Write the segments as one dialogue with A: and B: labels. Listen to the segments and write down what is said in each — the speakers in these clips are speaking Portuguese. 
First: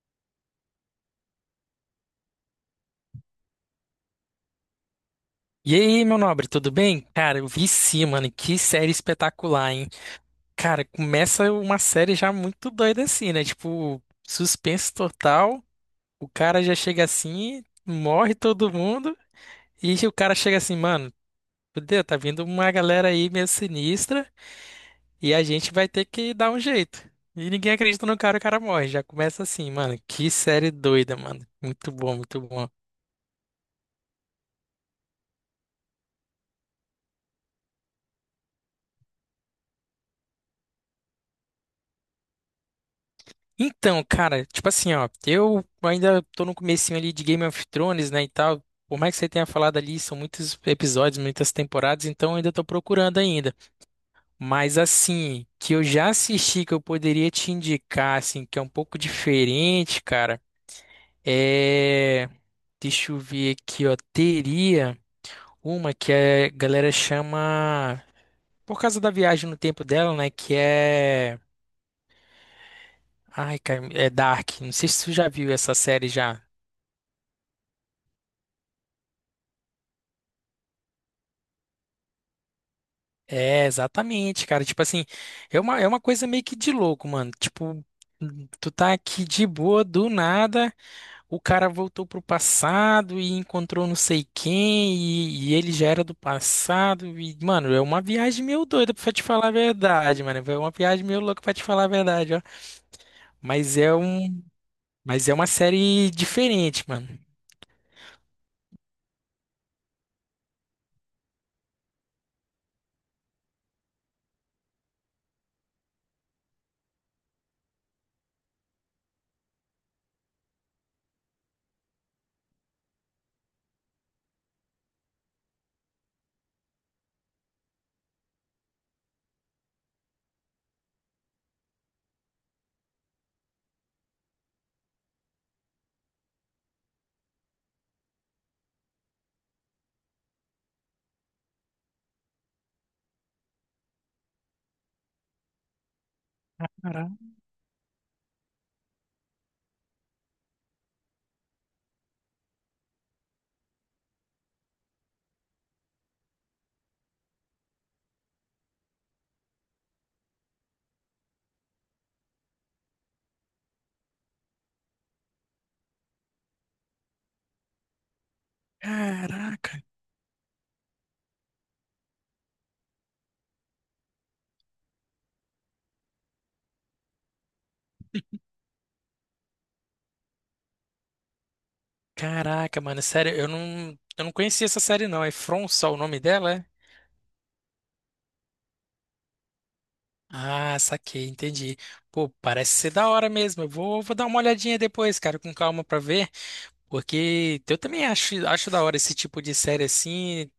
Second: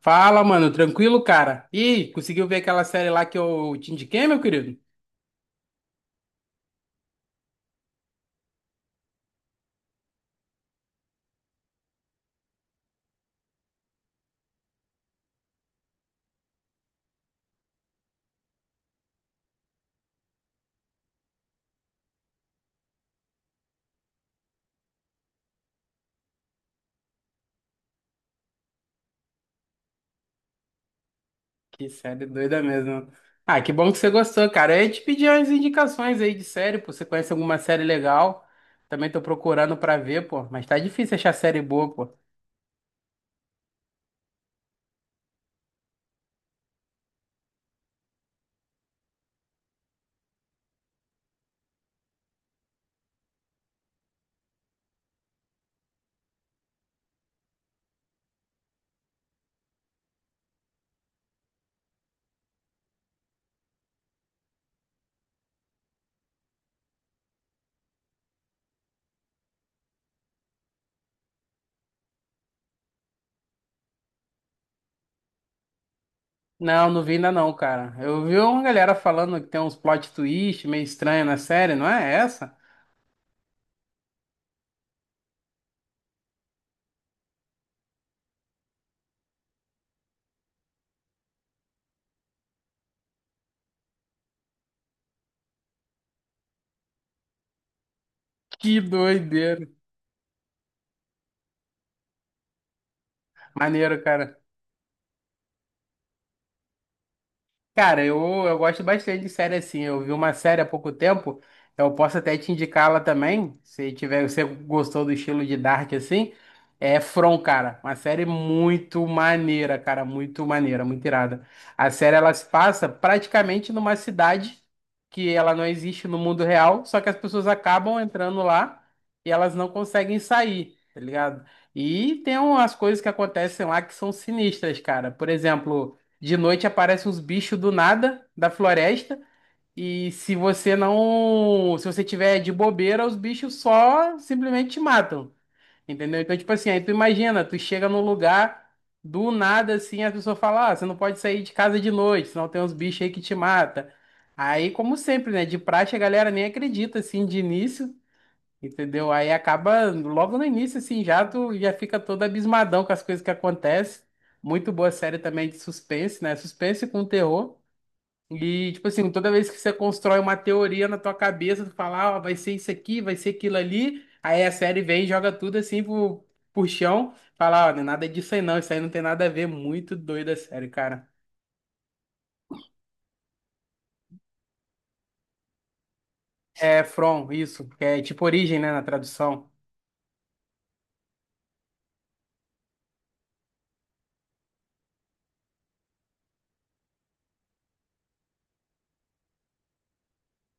A: Fala, mano, tranquilo, cara? Ih, conseguiu ver aquela série lá que eu te indiquei, meu querido?
B: E aí, meu nobre, tudo bem? Cara, eu vi sim, mano. Que série espetacular, hein? Cara, começa uma série já muito doida assim, né? Tipo, suspense total. O cara já chega assim, morre todo mundo. E o cara chega assim, mano, fudeu, tá vindo uma galera aí meio sinistra. E a gente vai ter que dar um jeito. E ninguém acredita no cara, o cara morre. Já começa assim, mano. Que série doida, mano.
A: Que
B: Muito bom,
A: série
B: muito
A: doida
B: bom.
A: mesmo. Ah, que bom que você gostou, cara. Eu ia te pedir umas indicações aí de série, pô. Você conhece alguma série legal? Também tô procurando pra ver, pô. Mas tá difícil achar série boa, pô.
B: Então, cara, tipo assim, ó, eu ainda tô no comecinho ali de Game of Thrones, né, e tal. Por mais que você tenha falado ali, são muitos episódios, muitas temporadas, então eu ainda tô procurando ainda. Mas assim, que eu já assisti, que eu poderia te indicar, assim, que é um pouco diferente, cara, é. Deixa eu ver aqui, ó. Teria uma que a galera chama. Por causa da viagem no tempo dela, né, que é. Ai, cara, é Dark. Não sei se tu já viu essa série já.
A: Não, não vi ainda não, cara. Eu vi uma galera falando que tem uns plot twist meio estranho na série, não é essa?
B: É, exatamente, cara. Tipo assim, é uma coisa meio que de louco, mano. Tipo, tu tá aqui de boa, do nada, o cara voltou pro passado e encontrou não sei quem, e ele já era do passado. E, mano, é uma viagem meio
A: Que
B: doida pra te falar a
A: doideira.
B: verdade, mano. É uma viagem meio louca pra te falar a verdade, ó. Mas é
A: Maneiro, cara.
B: um, mas é uma série diferente, mano.
A: Cara, eu gosto bastante de série assim. Eu vi uma série há pouco tempo, eu posso até te indicá-la também, se tiver, você gostou do estilo de Dark assim. É From, cara, uma série muito maneira, cara, muito maneira, muito irada. A série ela se passa praticamente numa cidade que ela não existe no mundo real, só que as pessoas acabam entrando lá e elas não conseguem sair, tá ligado? E tem umas coisas que acontecem lá que são sinistras, cara. Por exemplo, de noite aparecem uns bichos do nada, da floresta, e se você não, se você tiver de bobeira, os bichos só simplesmente te matam. Entendeu? Então, tipo assim, aí tu imagina, tu chega num lugar do nada assim, a pessoa fala: "Ah, você não pode sair de casa de noite, senão tem uns bichos aí que te mata". Aí, como sempre, né, de praxe a galera nem acredita assim de início. Entendeu? Aí acaba logo no início, assim, já tu já fica todo abismadão com as coisas que acontecem. Muito boa série também de suspense, né? Suspense com terror. E, tipo assim, toda vez que você
B: Caraca,
A: constrói uma teoria na tua cabeça, tu fala, ó, vai ser isso aqui, vai ser aquilo ali. Aí a série vem e joga tudo assim pro, chão. Fala, ó, não é nada disso aí não, isso aí não tem nada a ver. Muito doida a série, cara.
B: caraca, mano. Sério, eu não conhecia essa série, não. É From só o nome dela, é?
A: É From, isso, que é tipo origem, né, na tradução.
B: Ah, saquei, entendi. Pô, parece ser da hora mesmo. Eu vou dar uma olhadinha depois, cara, com calma pra ver, porque eu também acho da hora esse tipo de série assim,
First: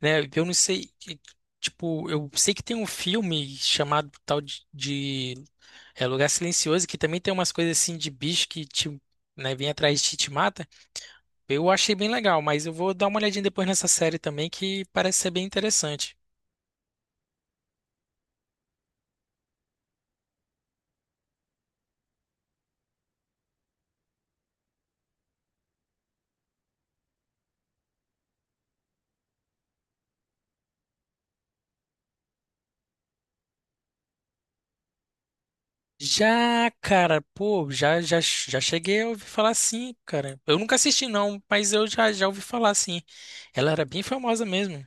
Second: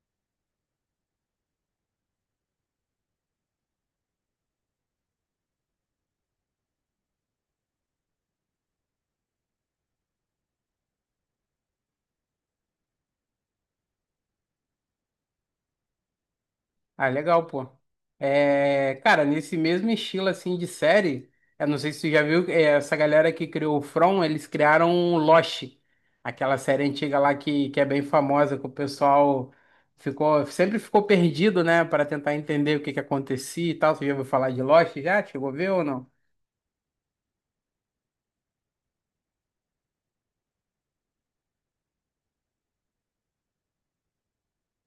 B: né? Eu não sei, tipo, eu sei que tem um filme chamado tal de, Lugar Silencioso que também tem umas coisas assim de bicho que te, né, vem atrás de ti e te mata. Eu achei bem legal, mas eu vou dar uma olhadinha depois nessa série também que parece ser bem interessante.
A: Ah, legal, pô. É, cara, nesse mesmo estilo assim de série, eu não sei se tu já viu, é, essa galera que criou o From, eles criaram o Lost, aquela série antiga lá que é bem famosa, que o pessoal ficou, sempre ficou perdido, né, para tentar entender o que que acontecia e tal. Você já ouviu falar de Lost já? Chegou a ver ou não?
B: Já, cara, pô, já cheguei a ouvir falar sim, cara. Eu nunca assisti não, mas eu já ouvi falar sim. Ela era bem famosa mesmo.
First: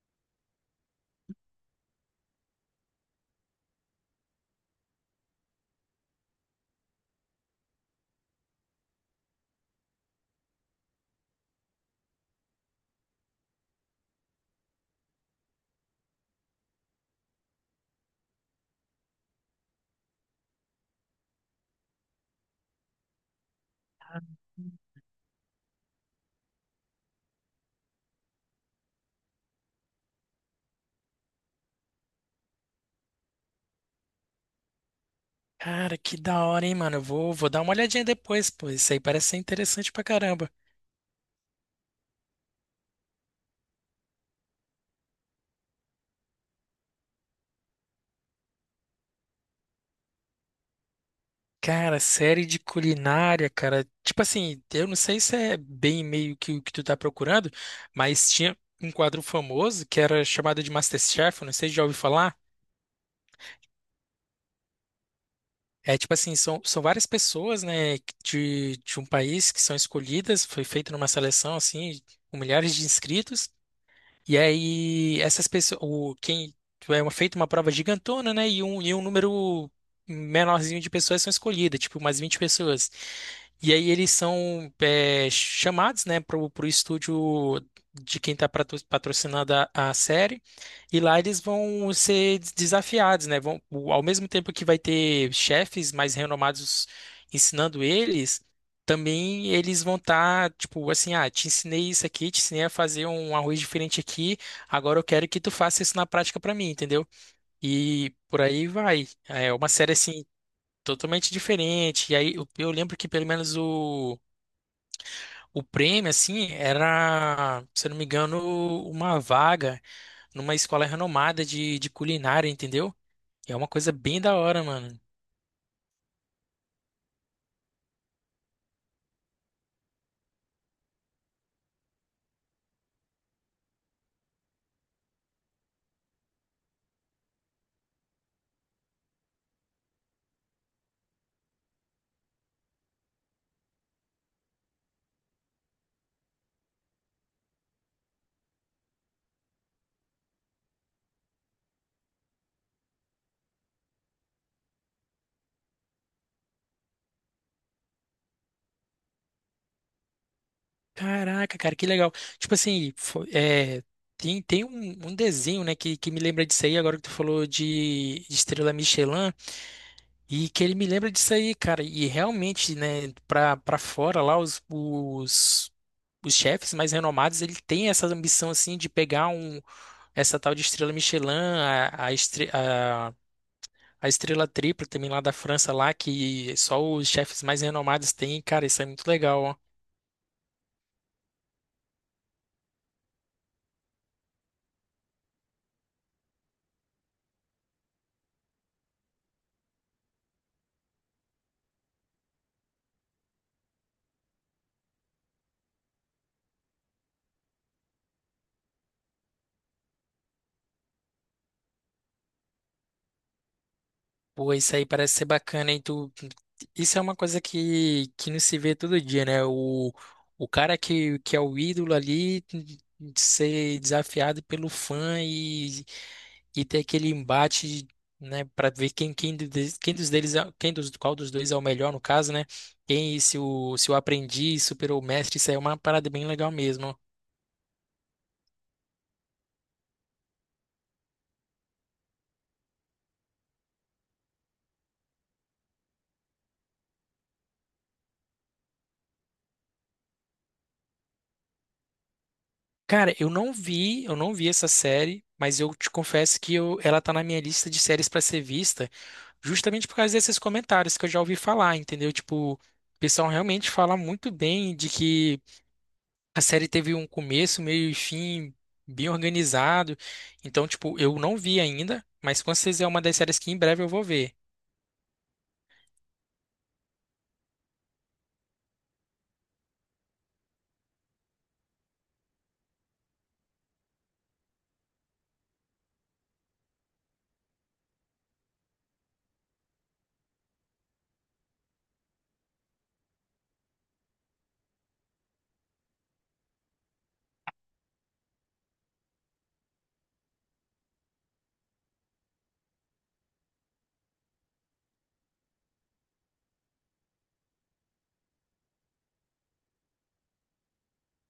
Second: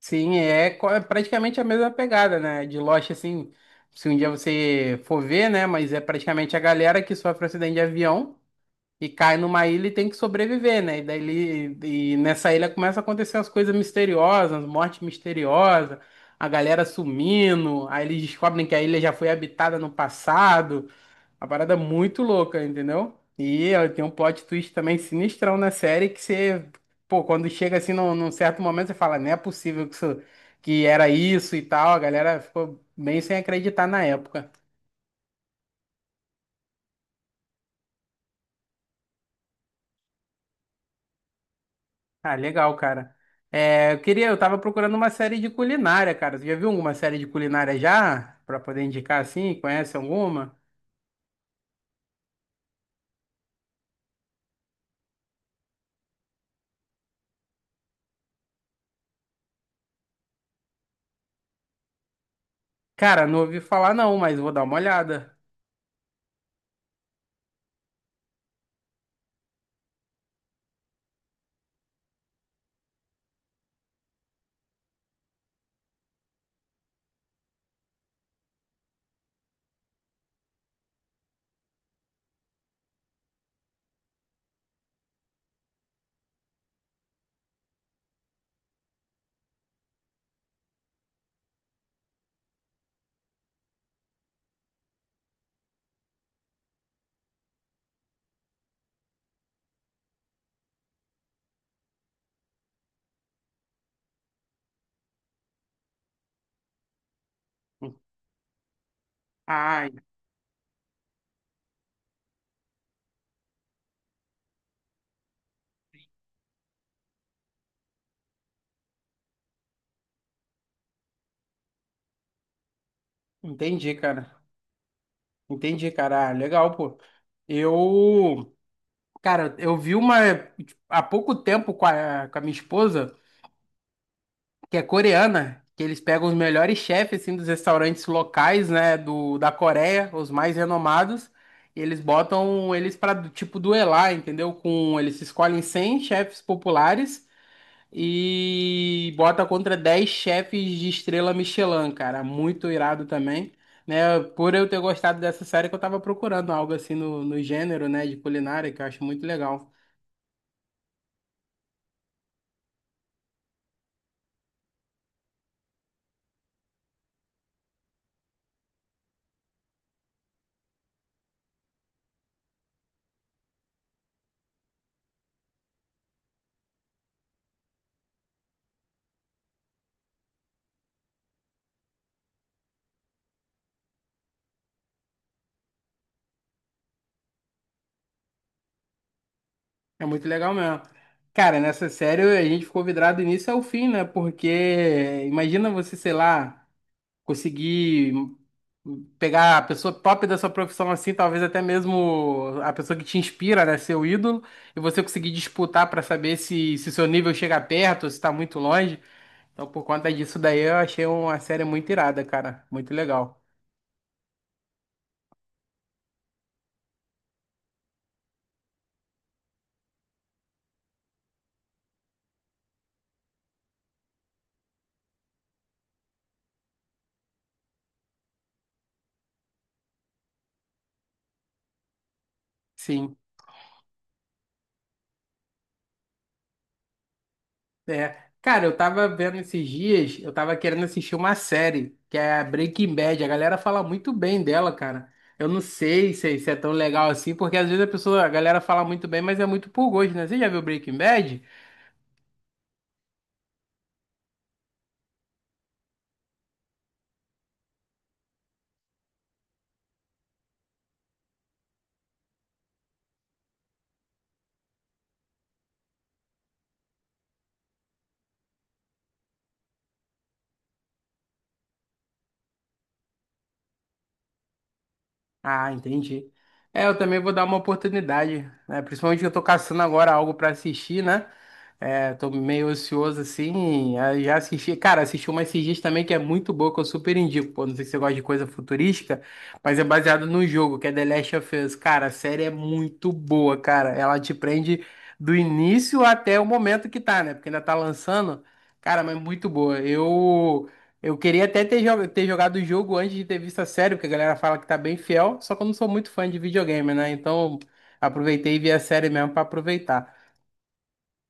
A: Sim, é é praticamente a mesma pegada, né? De Lost, assim, se um dia você for ver, né? Mas é praticamente a galera que sofre acidente de avião. E cai numa ilha e tem que sobreviver, né? E daí e nessa ilha começa a acontecer as coisas misteriosas, morte misteriosa, a galera sumindo, aí eles descobrem que a ilha já foi habitada no passado. Uma parada muito louca, entendeu? E ó, tem um plot twist também sinistrão na série que você, pô, quando chega assim num, certo momento, você fala, não é possível que isso, que era isso e tal. A galera ficou bem sem acreditar na época.
B: Cara, que da hora, hein, mano. Eu vou dar uma olhadinha depois, pô. Isso aí parece ser interessante pra caramba.
A: Ah, legal, cara. É, eu queria, eu tava procurando uma série de culinária, cara. Você já viu alguma série de culinária já? Pra poder indicar assim? Conhece alguma?
B: Cara, série de culinária, cara. Tipo assim, eu não sei se é bem meio que o que tu tá procurando, mas tinha um quadro famoso que era chamado de MasterChef, eu não sei se já ouviu falar.
A: Cara, não ouvi falar não, mas vou dar uma olhada.
B: É tipo assim, são várias pessoas, né, de um país que são escolhidas, foi feito numa seleção, assim, com milhares de inscritos, e aí, essas pessoas, quem é feita uma prova gigantona, né? E um número menorzinho de pessoas são escolhidas, tipo umas 20 pessoas. E aí eles são chamados, né, pro estúdio de quem está patrocinando a série. E lá eles vão ser desafiados, né? Ao mesmo tempo que vai ter chefes mais renomados ensinando eles também eles vão estar, tipo, assim, ah, te ensinei isso aqui, te ensinei a fazer um arroz diferente aqui, agora eu quero que tu faça isso na prática pra mim, entendeu? E por aí vai. É uma
A: Ah,
B: série, assim, totalmente diferente. E aí eu lembro que pelo menos o prêmio, assim, era, se eu não me engano, uma vaga numa escola renomada de culinária, entendeu? É uma coisa
A: entendi,
B: bem
A: cara.
B: da hora, mano.
A: Entendi, cara. Ah, legal, pô. Eu, cara, eu vi uma há pouco tempo com a, minha esposa. Que é coreana, que eles pegam os melhores chefes assim dos restaurantes locais, né, do da Coreia, os mais renomados, e eles botam eles para tipo duelar, entendeu? Com eles escolhem 100 chefes populares e bota contra 10 chefes de estrela Michelin, cara, muito irado também. Né, por eu ter gostado dessa série que eu tava procurando algo assim no, gênero, né, de culinária, que eu acho muito legal.
B: Caraca, cara, que legal. Tipo assim, tem um desenho, né, que me lembra disso aí, agora que tu falou de Estrela Michelin, e que ele me lembra disso aí, cara. E realmente, né, pra fora lá, os chefes mais renomados, ele tem essa ambição, assim, de pegar essa tal de Estrela Michelin, a, a, estre- a, a Estrela Tripla também lá da França, lá, que só os chefes mais renomados têm, cara, isso é muito legal, ó.
A: É muito legal mesmo. Cara, nessa série a gente ficou vidrado do início ao fim, né? Porque imagina você, sei lá, conseguir pegar a pessoa top da sua profissão assim, talvez até mesmo a pessoa que te inspira, né? Seu ídolo, e você conseguir disputar pra saber se seu nível chega perto ou se tá muito longe. Então, por conta disso daí, eu achei uma série muito irada, cara. Muito legal.
B: Pô, isso aí parece ser bacana, hein? Isso é uma coisa que não se vê todo dia, né? O cara que é o ídolo ali de ser desafiado pelo fã e ter aquele embate, né, para ver quem, quem dos deles, quem dos, qual dos dois é o melhor, no caso, né?
A: Sim.
B: Quem, se o, se o aprendiz superou o mestre, isso aí é uma parada bem legal mesmo.
A: É, cara, eu tava vendo esses dias, eu tava querendo assistir uma série, que é a Breaking Bad. A galera fala muito bem dela, cara. Eu não sei se, se é tão legal assim, porque às vezes a pessoa, a galera fala muito bem, mas é muito por gosto, né? Você já viu Breaking Bad?
B: Cara, eu não vi essa série, mas eu te confesso que ela tá na minha lista de séries pra ser vista, justamente por causa desses comentários que eu já ouvi falar, entendeu? Tipo, o pessoal realmente fala muito bem de que a série teve um começo, meio e fim bem organizado. Então, tipo, eu não vi ainda, mas com certeza é uma das séries que em breve eu vou ver.
A: Ah, entendi. É, eu também vou dar uma oportunidade, né? Principalmente que eu tô caçando agora algo pra assistir, né? É, tô meio ocioso assim. Aí já assisti, cara, assisti uma esses dias também que é muito boa, que eu super indico. Pô, não sei se você gosta de coisa futurística, mas é baseado no jogo, que é The Last of Us. Cara, a série é muito boa, cara. Ela te prende do início até o momento que tá, né? Porque ainda tá lançando. Cara, mas muito boa. Eu queria até ter, ter jogado o jogo antes de ter visto a série, porque a galera fala que tá bem fiel, só que eu não sou muito fã de videogame, né? Então aproveitei e vi a série mesmo pra aproveitar.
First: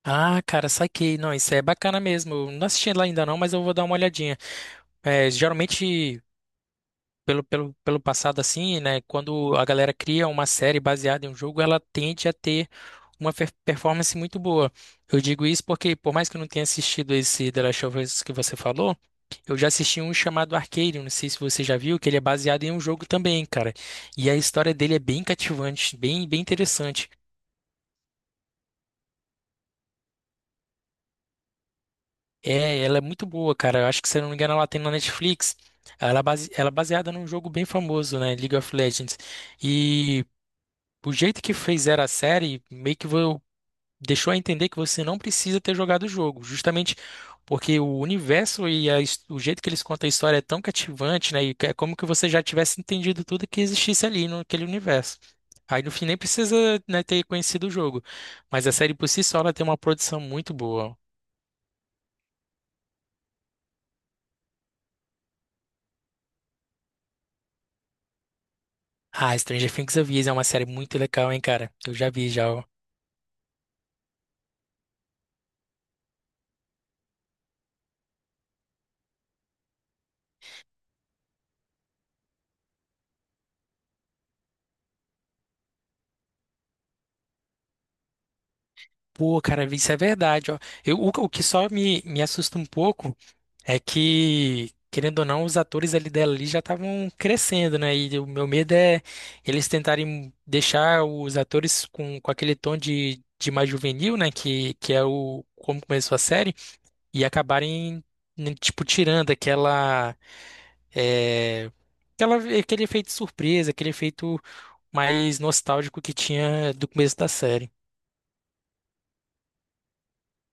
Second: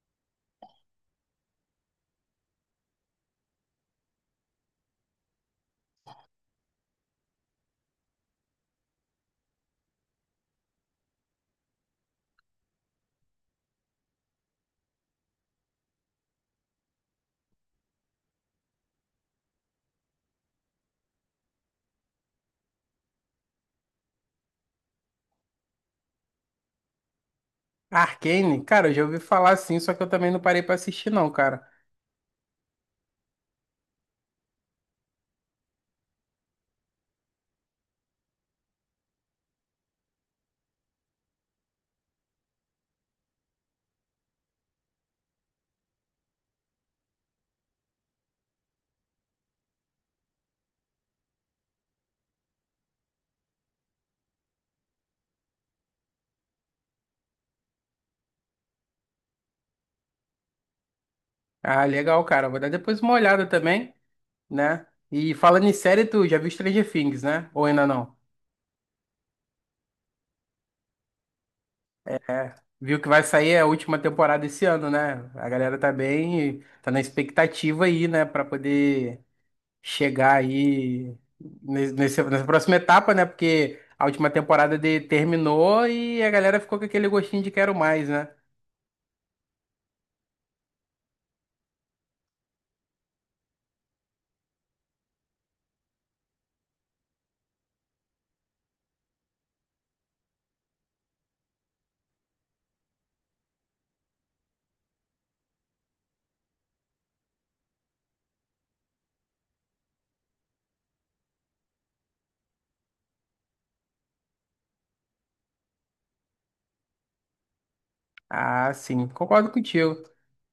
B: Ah, cara, saquei. Não, isso é bacana mesmo. Eu não assisti ela ainda não, mas eu vou dar uma olhadinha. É, geralmente, pelo passado assim, né? Quando a galera cria uma série baseada em um jogo, ela tende a ter uma performance muito boa. Eu digo isso porque, por mais que eu não tenha assistido esse The Last of Us que você falou, eu já assisti um chamado Arcane, não sei se você já viu, que ele é baseado em um jogo também, cara. E a história dele é bem cativante, bem interessante.
A: Arcane, cara, eu já ouvi falar assim, só que eu também não parei pra assistir não, cara.
B: É, ela é muito boa, cara. Eu acho que, se eu não me engano, ela tem na Netflix. Ela é baseada num jogo bem famoso, né? League of Legends. e O jeito que fizeram a série meio que deixou a entender que você não precisa ter jogado o jogo, justamente porque o universo e o jeito que eles contam a história é tão cativante, né? E que é como que você já tivesse entendido tudo que existisse ali naquele universo. Aí no fim nem precisa, né, ter conhecido o jogo, mas a série por si só ela tem uma produção muito boa.
A: Ah, legal, cara. Vou dar depois uma olhada também, né? E falando em série, tu já viu Stranger Things, né? Ou ainda não?
B: Ah, Stranger Things Avisa é uma série muito legal, hein, cara? Eu já vi já. Ó.
A: Viu que vai sair a última temporada esse ano, né? A galera tá bem, tá na expectativa aí, né, pra poder chegar aí nessa próxima etapa, né? Porque a última temporada de, terminou e a galera ficou com aquele gostinho de quero mais, né?
B: Pô, cara, isso é verdade, ó. O que só me assusta um pouco é que, querendo ou não, os atores ali dela ali já estavam crescendo, né? E o meu medo é eles tentarem deixar os atores com aquele tom de mais juvenil, né? Que é o como começou a série, e acabarem, né, tipo, tirando é, aquele efeito surpresa, aquele efeito mais nostálgico que tinha do começo da série.
A: Ah, sim, concordo contigo.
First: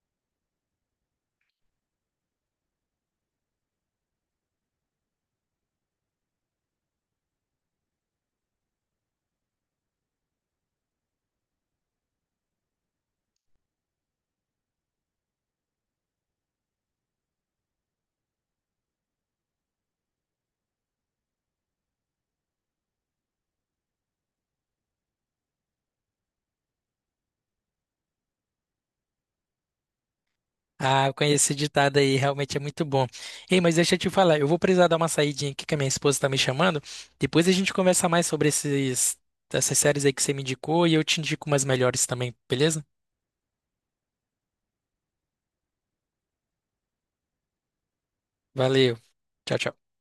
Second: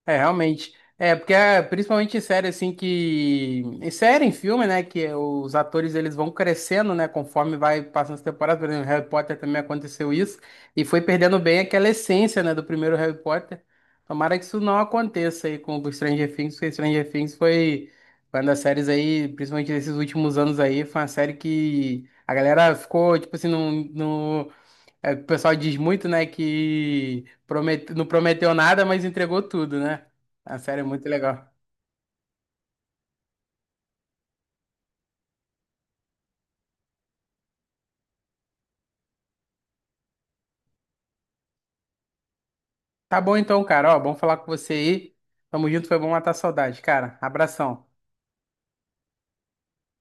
A: É, realmente. É, porque é, principalmente em série, assim, que... Em série, em filme, né, que os atores, eles vão crescendo, né, conforme vai passando as temporadas. Por exemplo, Harry Potter também aconteceu isso. E foi perdendo bem aquela essência, né, do primeiro Harry Potter. Tomara que isso não aconteça aí com o Stranger Things, porque Stranger Things foi uma das séries aí, principalmente nesses últimos anos aí, foi uma série que a galera ficou, tipo assim, no, é, o pessoal diz muito, né, que promete... não prometeu nada, mas entregou tudo, né? A série é muito
B: Ah, eu conheço
A: legal.
B: esse ditado aí, realmente é muito bom. Ei, mas deixa eu te falar, eu vou precisar dar uma saidinha aqui que a minha esposa tá me chamando. Depois a gente conversa mais sobre essas séries aí que você me indicou e eu te indico umas melhores também, beleza?
A: Tá bom então, cara. Ó, bom falar com você aí. Tamo junto, foi bom matar a saudade, cara. Abração.
B: Valeu. Tchau, tchau.